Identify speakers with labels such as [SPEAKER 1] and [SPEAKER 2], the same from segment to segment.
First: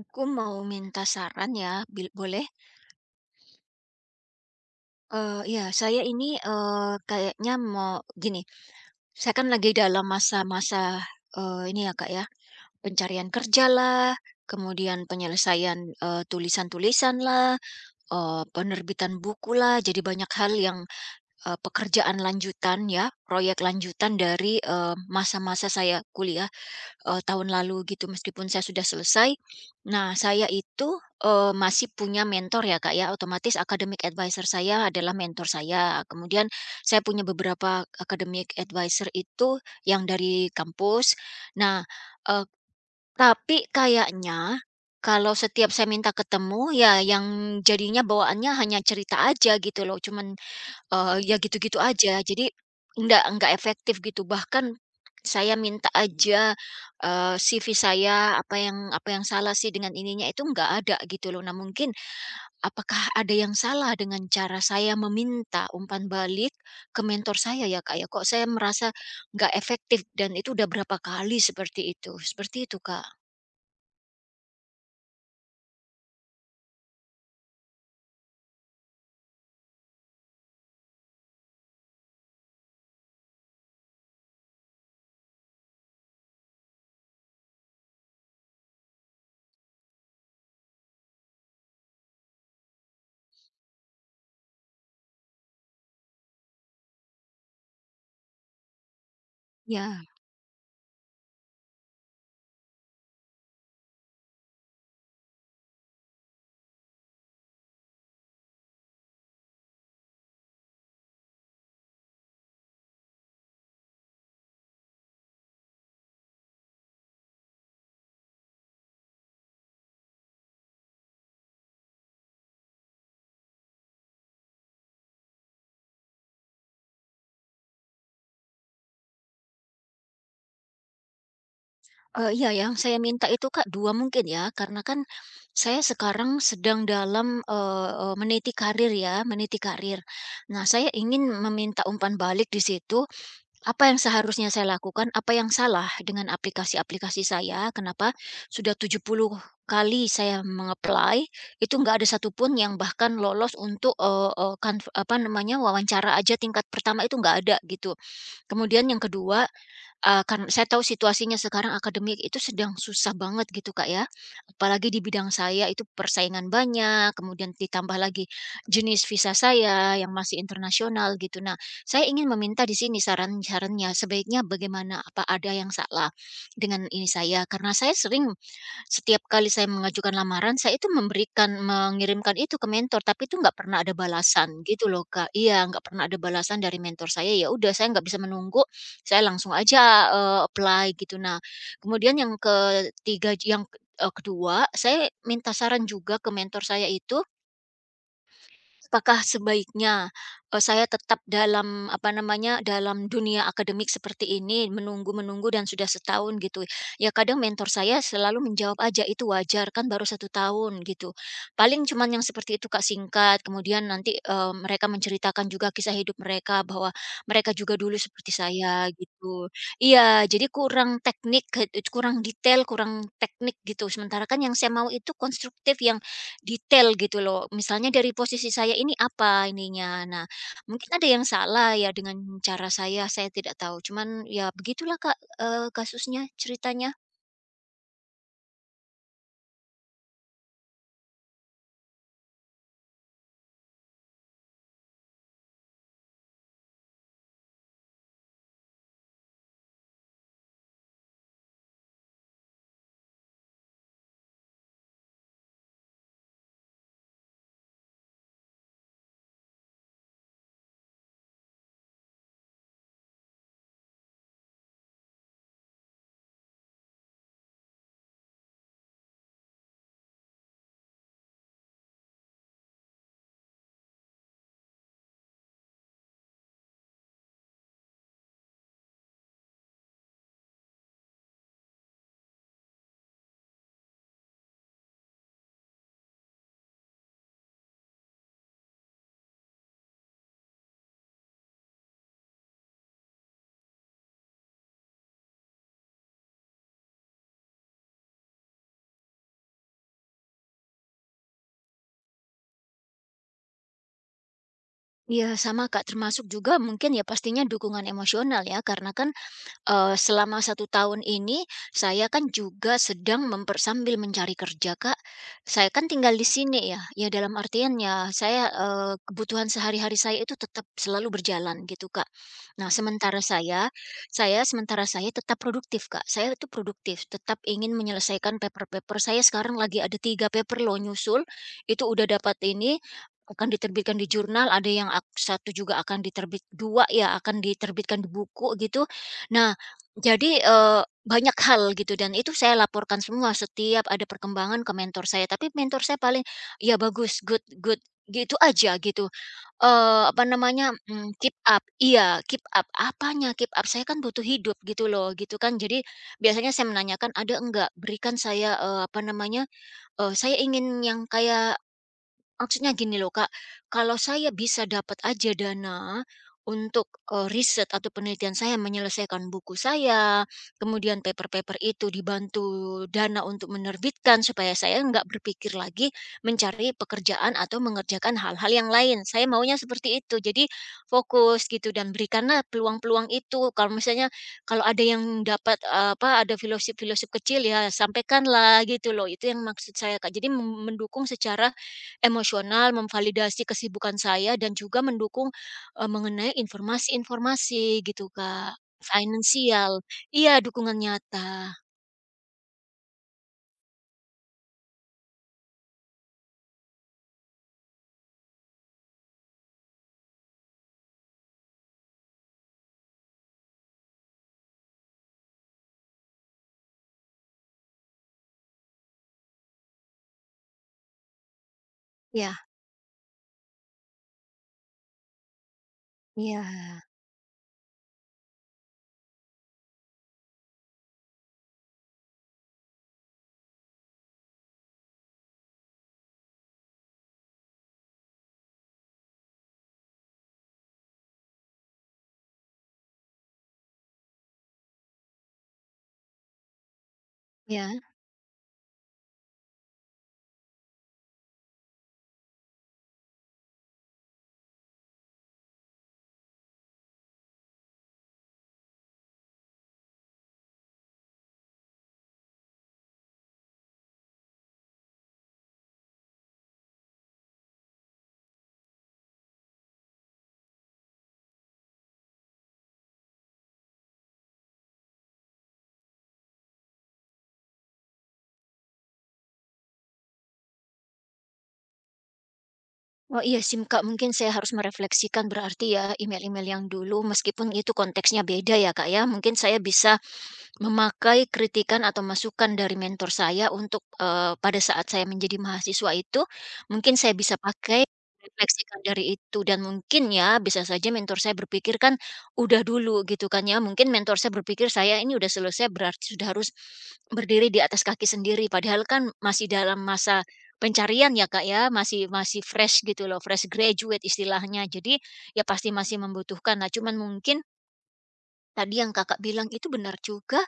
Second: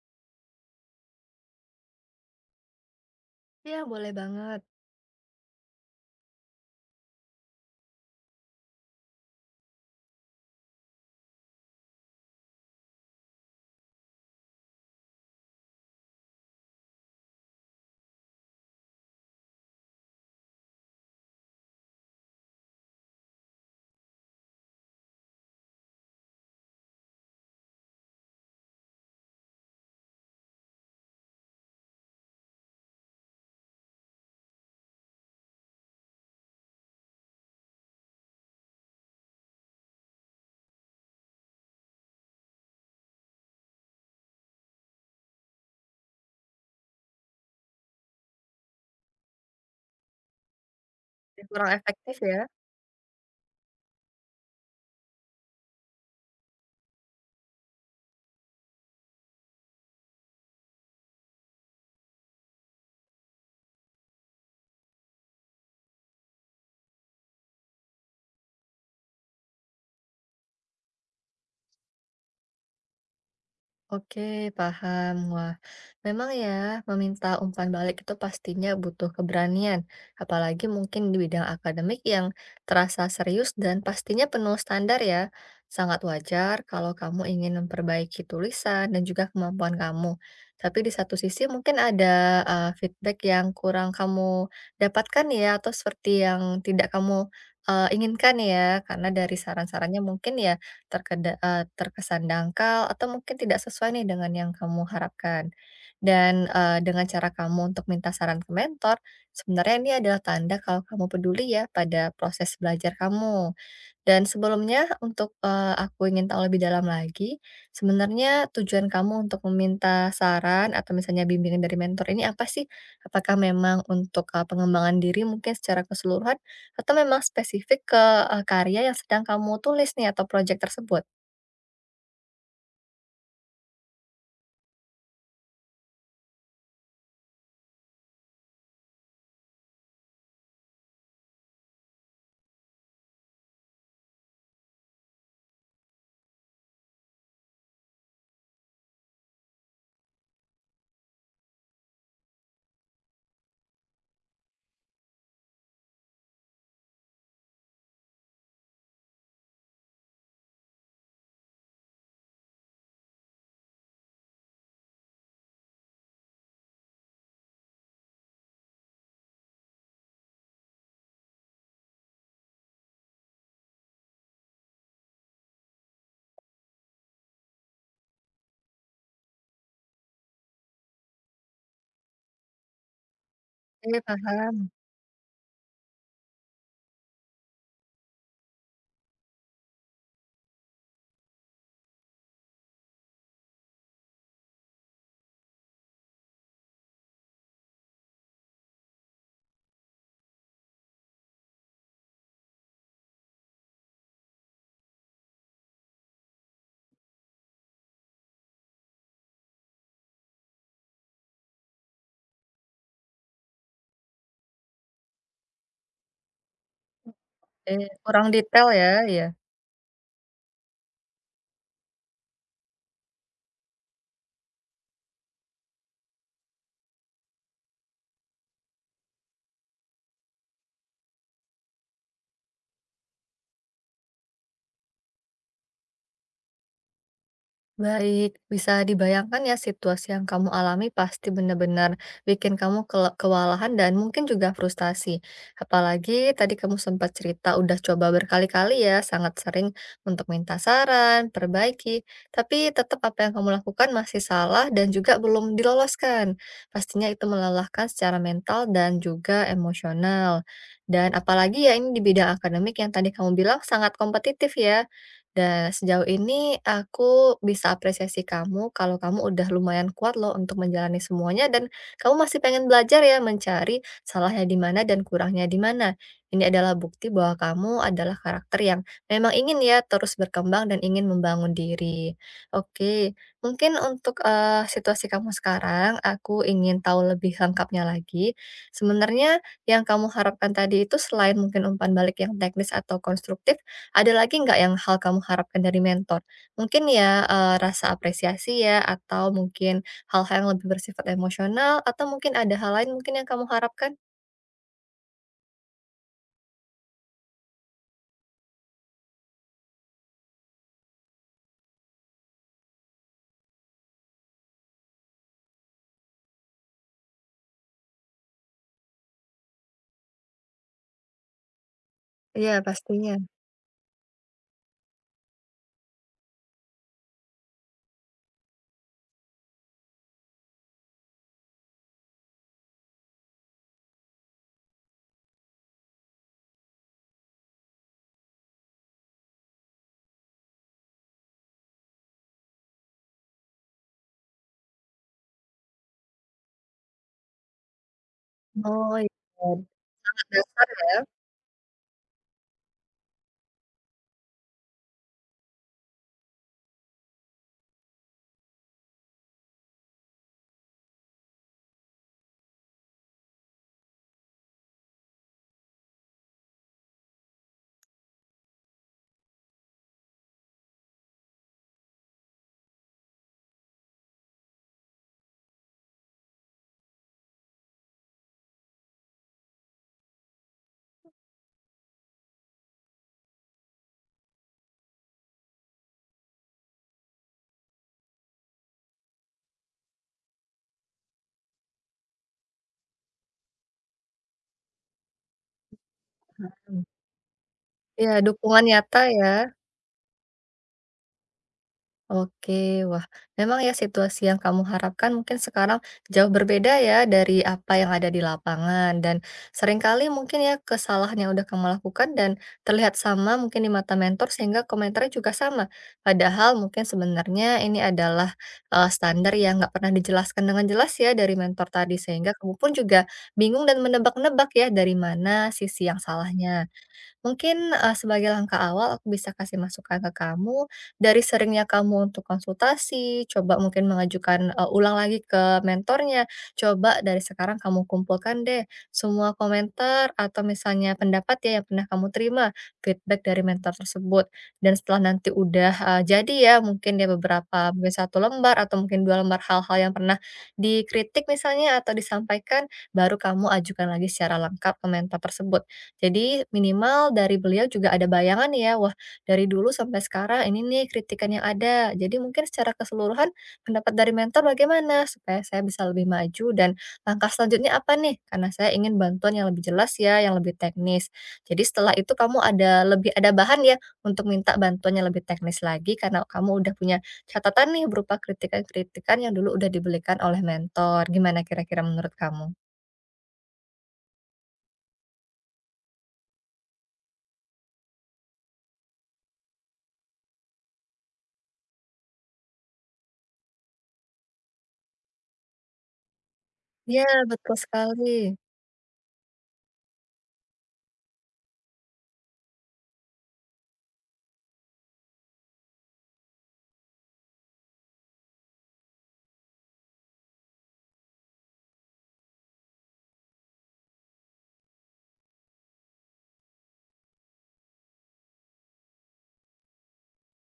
[SPEAKER 1] Aku mau minta saran ya, bil boleh?
[SPEAKER 2] Iya, boleh banget.
[SPEAKER 1] Iya, saya ini, kayaknya mau gini, saya kan lagi dalam masa-masa, ini ya, Kak, ya, pencarian kerja lah, kemudian penyelesaian, eee, tulisan lah, penerbitan buku lah, jadi banyak hal yang, pekerjaan lanjutan ya, proyek lanjutan dari, masa-masa saya kuliah tahun lalu gitu meskipun saya sudah selesai. Nah saya itu, masih punya mentor ya Kak ya, otomatis academic advisor saya adalah mentor saya. Kemudian saya punya beberapa academic advisor itu yang dari kampus. Nah, eee, tapi kayaknya kalau setiap saya minta ketemu ya yang jadinya bawaannya hanya cerita aja gitu loh, cuman ya
[SPEAKER 2] Kurang
[SPEAKER 1] gitu-gitu aja.
[SPEAKER 2] efektif ya?
[SPEAKER 1] Jadi nggak efektif gitu. Bahkan saya minta aja, CV saya, apa yang salah sih dengan ininya, itu nggak ada gitu loh. Nah mungkin apakah ada yang salah dengan cara saya meminta umpan balik ke mentor saya ya, Kak, ya? Kok saya merasa nggak efektif dan itu udah berapa kali seperti itu. Seperti itu, Kak.
[SPEAKER 2] Oke, paham. Wah, memang ya, meminta umpan balik itu pastinya butuh keberanian, apalagi mungkin di bidang akademik yang terasa serius dan pastinya penuh standar ya. Sangat wajar kalau kamu ingin memperbaiki tulisan dan juga kemampuan kamu. Tapi di satu sisi mungkin ada feedback yang kurang kamu dapatkan ya, atau seperti yang tidak kamu inginkan ya, karena dari saran-sarannya
[SPEAKER 1] Ya.
[SPEAKER 2] mungkin ya terkesan dangkal atau mungkin tidak sesuai nih dengan yang kamu harapkan. Dan, dengan cara kamu untuk minta saran ke mentor, sebenarnya ini adalah tanda kalau kamu peduli ya pada proses belajar kamu. Dan sebelumnya untuk, aku ingin tahu lebih dalam lagi, sebenarnya tujuan kamu untuk meminta saran atau misalnya bimbingan dari mentor ini apa sih? Apakah memang untuk, pengembangan diri mungkin secara keseluruhan atau memang spesifik ke, karya yang sedang kamu tulis nih atau proyek tersebut?
[SPEAKER 1] Iya, yang saya minta itu, Kak, 2 mungkin ya, karena kan saya sekarang sedang dalam, eee eee, meniti karir ya, meniti karir. Nah, saya ingin meminta umpan balik di situ, apa yang seharusnya saya lakukan, apa yang salah dengan aplikasi-aplikasi saya, kenapa sudah 70 kali saya mengapply itu nggak ada satupun yang bahkan lolos untuk, eee eee, kanv apa namanya, wawancara aja tingkat pertama itu nggak ada, gitu. Kemudian yang kedua, kan saya tahu situasinya sekarang akademik itu sedang susah banget gitu, Kak, ya. Apalagi di bidang saya itu persaingan banyak, kemudian ditambah lagi jenis visa saya yang masih internasional gitu. Nah, saya ingin meminta di sini saran-sarannya, sebaiknya bagaimana, apa ada yang salah dengan ini saya? Karena saya sering setiap kali saya mengajukan lamaran, saya itu memberikan mengirimkan itu ke mentor, tapi itu nggak pernah ada
[SPEAKER 2] Oke,
[SPEAKER 1] balasan
[SPEAKER 2] paham.
[SPEAKER 1] gitu loh, Kak. Iya, nggak pernah ada balasan dari mentor saya, ya udah saya nggak bisa menunggu, saya langsung aja, apply gitu. Nah, kemudian yang ketiga yang, kedua, saya minta saran juga ke mentor saya itu, apakah sebaiknya, saya tetap dalam, apa namanya, dalam dunia akademik seperti ini, menunggu-menunggu dan sudah setahun gitu? Ya kadang mentor saya selalu menjawab aja, "Itu wajar, kan baru 1 tahun," gitu. Paling cuman yang seperti itu, Kak, singkat, kemudian nanti, mereka menceritakan juga kisah hidup mereka, bahwa mereka juga dulu
[SPEAKER 2] Kurang
[SPEAKER 1] seperti
[SPEAKER 2] detail ya,
[SPEAKER 1] saya,
[SPEAKER 2] ya.
[SPEAKER 1] gitu. Iya, jadi kurang teknik, kurang detail, kurang teknik gitu. Sementara kan yang saya mau itu konstruktif, yang detail gitu loh, misalnya dari posisi saya ini apa ininya. Nah, mungkin ada yang salah ya dengan cara saya tidak tahu. Cuman ya begitulah Kak, kasusnya, ceritanya.
[SPEAKER 2] Baik, bisa dibayangkan ya situasi yang kamu alami pasti benar-benar bikin kamu kewalahan dan mungkin juga frustasi. Apalagi tadi kamu sempat cerita udah coba berkali-kali ya, sangat sering untuk minta saran, perbaiki, tapi tetap apa yang kamu lakukan masih salah dan juga belum diloloskan. Pastinya itu melelahkan secara mental dan juga emosional. Dan apalagi ya ini di bidang akademik yang tadi kamu bilang sangat kompetitif ya. Dan sejauh ini aku bisa apresiasi kamu kalau kamu udah lumayan kuat loh untuk menjalani semuanya dan kamu masih pengen belajar ya mencari salahnya di mana dan kurangnya di mana. Ini adalah bukti bahwa kamu adalah karakter yang memang ingin ya terus berkembang dan ingin membangun diri. Oke, mungkin untuk situasi kamu sekarang, aku ingin tahu lebih lengkapnya lagi. Sebenarnya yang kamu harapkan tadi itu selain mungkin umpan balik yang teknis atau konstruktif, ada lagi nggak yang hal kamu harapkan dari mentor? Mungkin ya, rasa apresiasi ya, atau mungkin hal-hal yang lebih bersifat emosional, atau mungkin ada hal lain mungkin yang kamu harapkan?
[SPEAKER 1] Ya sama Kak, termasuk juga mungkin ya pastinya dukungan emosional ya, karena kan selama 1 tahun ini saya kan juga sedang memper sambil mencari kerja, Kak. Saya kan tinggal di sini ya, ya dalam artian ya saya, kebutuhan sehari-hari saya itu tetap selalu berjalan gitu, Kak.
[SPEAKER 2] Iya
[SPEAKER 1] Nah,
[SPEAKER 2] pastinya.
[SPEAKER 1] sementara saya saya sementara saya tetap produktif, Kak. Saya itu produktif, tetap ingin menyelesaikan paper-paper saya sekarang lagi ada 3 paper lo nyusul, itu udah dapat ini, akan diterbitkan di jurnal, ada yang ak 1 juga akan diterbit 2 ya akan diterbitkan di buku gitu. Nah jadi, banyak hal gitu dan itu saya laporkan semua setiap ada perkembangan ke mentor saya, tapi mentor saya paling, "Ya bagus, good good," gitu aja
[SPEAKER 2] Oh, iya,
[SPEAKER 1] gitu. Eee, apa
[SPEAKER 2] dasar
[SPEAKER 1] namanya,
[SPEAKER 2] ya.
[SPEAKER 1] mmm, keep up iya, keep up. Apanya keep up? Saya kan butuh hidup gitu loh, gitu kan. Jadi biasanya saya menanyakan, "Ada enggak? Berikan saya," eee, apa namanya, eee, "saya ingin yang kayak maksudnya gini loh Kak, kalau saya bisa dapat aja dana untuk, riset atau penelitian saya menyelesaikan buku saya, kemudian paper-paper itu dibantu dana untuk menerbitkan supaya saya nggak berpikir lagi mencari pekerjaan atau mengerjakan hal-hal yang lain. Saya maunya seperti itu. Jadi fokus gitu dan berikanlah peluang-peluang itu. Kalau misalnya, ada yang dapat, apa, ada filosof-filosof kecil ya sampaikanlah gitu loh. Itu yang maksud saya Kak. Jadi mendukung secara emosional, memvalidasi kesibukan saya dan juga mendukung, mengenai
[SPEAKER 2] Hmm.
[SPEAKER 1] informasi-informasi gitu,
[SPEAKER 2] Iya,
[SPEAKER 1] Kak.
[SPEAKER 2] dukungan nyata ya.
[SPEAKER 1] Finansial iya, dukungan nyata.
[SPEAKER 2] Oke, wah, memang ya situasi yang kamu harapkan mungkin sekarang jauh berbeda ya dari apa yang ada di lapangan dan seringkali mungkin ya kesalahan yang udah kamu lakukan dan terlihat sama mungkin di mata mentor sehingga komentarnya juga sama. Padahal mungkin sebenarnya ini adalah standar yang nggak pernah dijelaskan dengan jelas ya dari mentor tadi sehingga
[SPEAKER 1] Ya
[SPEAKER 2] kamu pun juga bingung dan menebak-nebak ya dari mana sisi yang
[SPEAKER 1] iya
[SPEAKER 2] salahnya. Mungkin, sebagai langkah awal aku bisa kasih masukan ke kamu, dari seringnya kamu untuk konsultasi, coba mungkin mengajukan, ulang lagi ke mentornya, coba dari sekarang kamu kumpulkan deh semua komentar atau misalnya pendapat ya yang pernah kamu terima, feedback dari mentor tersebut. Dan setelah nanti udah, jadi ya mungkin ya
[SPEAKER 1] ya.
[SPEAKER 2] beberapa mungkin satu lembar atau mungkin 2 lembar hal-hal yang pernah dikritik misalnya atau disampaikan, baru kamu ajukan lagi secara lengkap ke mentor tersebut. Jadi minimal dari beliau juga ada bayangan ya, wah dari dulu sampai sekarang ini nih kritikan yang ada. Jadi mungkin secara keseluruhan pendapat dari mentor bagaimana supaya saya bisa lebih maju dan langkah selanjutnya apa nih? Karena saya ingin bantuan yang lebih jelas ya, yang lebih teknis. Jadi setelah itu kamu ada lebih ada bahan ya untuk minta bantuan yang lebih teknis lagi karena kamu udah punya catatan nih berupa kritikan-kritikan yang dulu udah dibelikan oleh mentor. Gimana kira-kira menurut kamu?
[SPEAKER 1] Oh, iya sim Kak, mungkin saya harus merefleksikan berarti ya email-email yang dulu meskipun itu konteksnya beda ya, Kak, ya. Mungkin saya bisa memakai kritikan atau masukan dari mentor saya untuk, pada saat saya menjadi mahasiswa itu, mungkin
[SPEAKER 2] Ya
[SPEAKER 1] saya bisa
[SPEAKER 2] betul
[SPEAKER 1] pakai,
[SPEAKER 2] sekali.
[SPEAKER 1] refleksikan dari itu dan mungkin ya, bisa saja mentor saya berpikir kan, udah dulu gitu kan ya, mungkin mentor saya berpikir saya ini udah selesai berarti sudah harus berdiri di atas kaki sendiri, padahal kan masih dalam masa pencarian ya, Kak, ya, masih masih fresh gitu loh, fresh graduate istilahnya. Jadi, ya pasti masih membutuhkan. Nah, cuman mungkin tadi yang Kakak bilang itu benar juga,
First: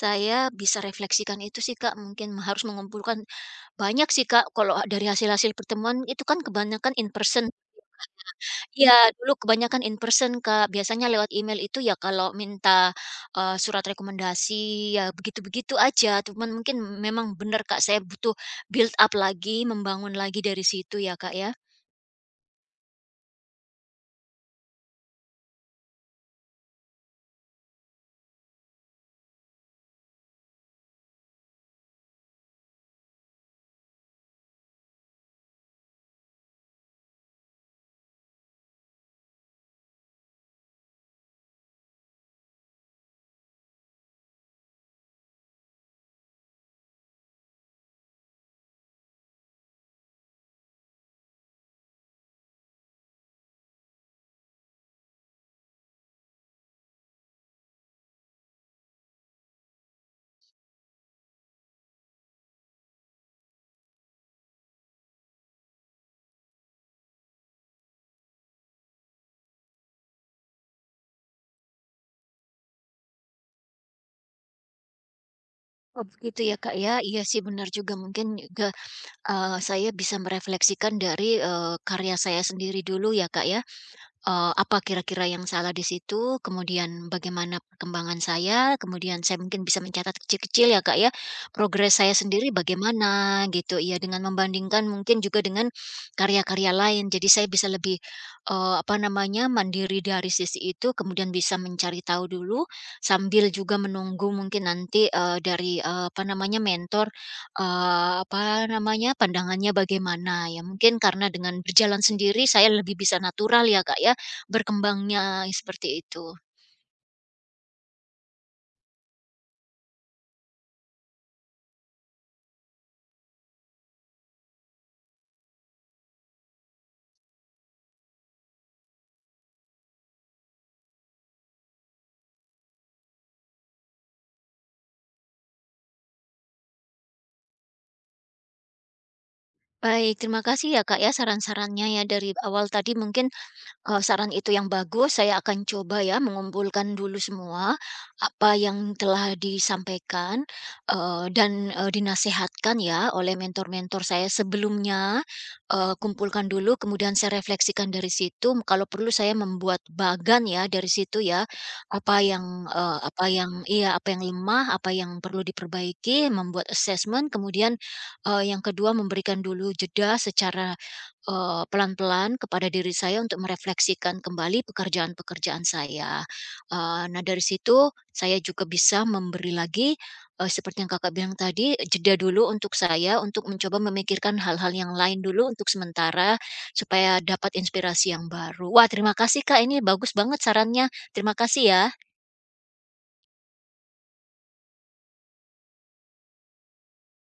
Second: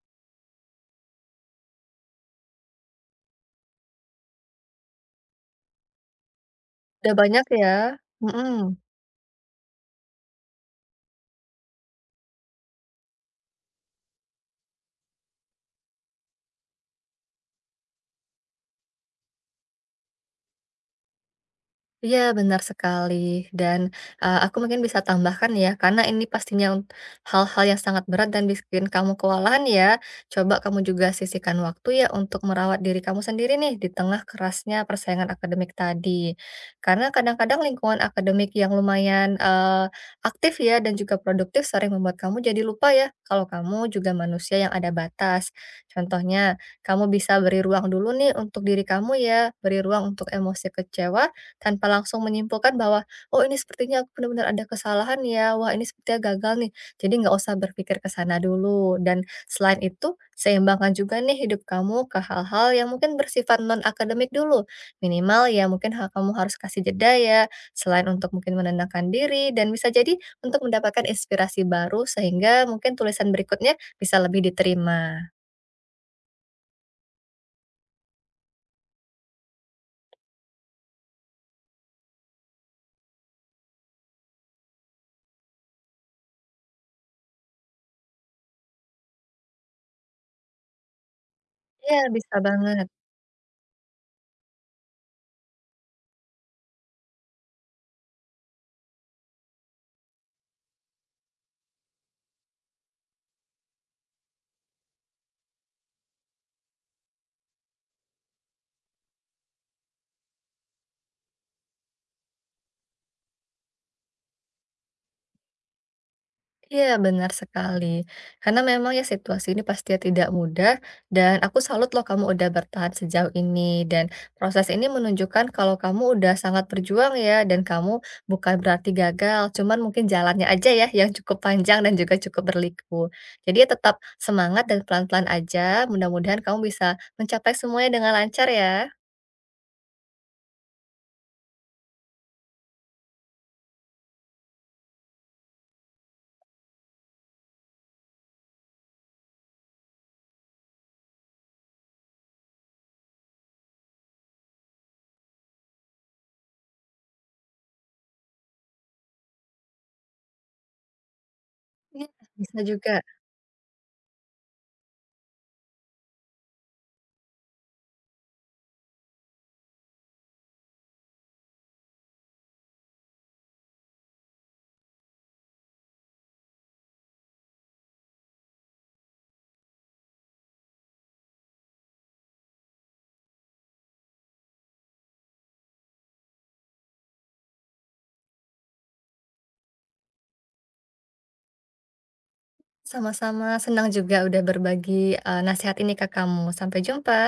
[SPEAKER 1] saya bisa refleksikan itu sih Kak, mungkin harus mengumpulkan banyak sih Kak, kalau dari hasil-hasil pertemuan itu kan kebanyakan in
[SPEAKER 2] Udah banyak
[SPEAKER 1] person.
[SPEAKER 2] ya? Mhm.
[SPEAKER 1] Ya dulu kebanyakan in person Kak, biasanya lewat email itu ya kalau minta, surat rekomendasi, ya begitu-begitu aja, cuman mungkin memang benar Kak, saya butuh build up lagi, membangun lagi dari situ ya Kak ya.
[SPEAKER 2] Iya, benar sekali. Dan, aku mungkin bisa tambahkan ya, karena ini pastinya hal-hal yang sangat berat dan bikin kamu kewalahan ya, coba kamu juga sisihkan waktu ya untuk merawat diri kamu sendiri nih, di tengah kerasnya persaingan akademik tadi. Karena kadang-kadang lingkungan akademik yang lumayan, aktif ya dan juga produktif sering membuat kamu jadi lupa ya, kalau kamu juga manusia yang ada batas. Contohnya, kamu bisa beri ruang dulu nih untuk diri kamu ya, beri ruang untuk emosi kecewa tanpa langsung menyimpulkan bahwa, "Oh ini sepertinya aku benar-benar ada kesalahan ya, wah ini sepertinya gagal nih." Jadi nggak usah berpikir ke sana dulu dan selain itu seimbangkan juga nih hidup kamu ke hal-hal yang mungkin bersifat non-akademik dulu. Minimal ya mungkin kamu harus kasih jeda ya, selain untuk mungkin menenangkan diri dan bisa jadi untuk mendapatkan inspirasi baru sehingga mungkin tulisan berikutnya bisa lebih diterima.
[SPEAKER 1] Oh begitu ya Kak ya, iya sih benar juga mungkin, ge saya bisa merefleksikan dari, karya saya sendiri dulu ya, Kak, ya. Apa kira-kira yang salah di situ, kemudian bagaimana perkembangan saya, kemudian saya mungkin bisa mencatat kecil-kecil ya, Kak, ya, progres
[SPEAKER 2] Iya
[SPEAKER 1] saya
[SPEAKER 2] bisa
[SPEAKER 1] sendiri
[SPEAKER 2] banget.
[SPEAKER 1] bagaimana gitu, ya, dengan membandingkan mungkin juga dengan karya-karya lain. Jadi saya bisa lebih, apa namanya, mandiri dari sisi itu, kemudian bisa mencari tahu dulu, sambil juga menunggu mungkin nanti, dari, apa namanya, mentor, apa namanya, pandangannya bagaimana. Ya mungkin karena dengan berjalan sendiri saya lebih bisa natural ya, Kak, ya. Berkembangnya, seperti itu.
[SPEAKER 2] Iya, benar sekali. Karena memang ya situasi ini pastinya tidak mudah dan aku salut loh kamu udah bertahan sejauh ini dan proses ini menunjukkan kalau kamu udah sangat berjuang ya dan kamu bukan berarti gagal, cuman mungkin jalannya aja ya yang cukup panjang dan juga cukup berliku. Jadi ya tetap semangat dan pelan-pelan aja. Mudah-mudahan kamu bisa mencapai semuanya dengan lancar ya.
[SPEAKER 1] Baik, terima kasih ya Kak ya saran-sarannya ya dari awal tadi mungkin saran itu yang bagus, saya akan coba ya mengumpulkan dulu semua, apa yang telah disampaikan, dan dinasehatkan ya oleh mentor-mentor saya sebelumnya, kumpulkan dulu kemudian saya refleksikan dari situ, kalau perlu saya membuat bagan ya dari situ ya,
[SPEAKER 2] Iya,
[SPEAKER 1] apa
[SPEAKER 2] bisa
[SPEAKER 1] yang,
[SPEAKER 2] juga.
[SPEAKER 1] eee, apa yang iya, apa yang lemah, apa yang perlu diperbaiki, membuat assessment, kemudian, yang kedua memberikan dulu jeda secara pelan-pelan kepada diri saya untuk merefleksikan kembali pekerjaan-pekerjaan saya. Nah dari situ saya juga bisa memberi lagi, seperti yang Kakak bilang tadi, jeda dulu untuk saya untuk mencoba memikirkan hal-hal yang lain dulu untuk sementara, supaya dapat inspirasi yang baru. Wah terima kasih Kak, ini bagus banget sarannya. Terima kasih ya.
[SPEAKER 2] Sama-sama senang juga udah berbagi nasihat ini ke kamu. Sampai jumpa.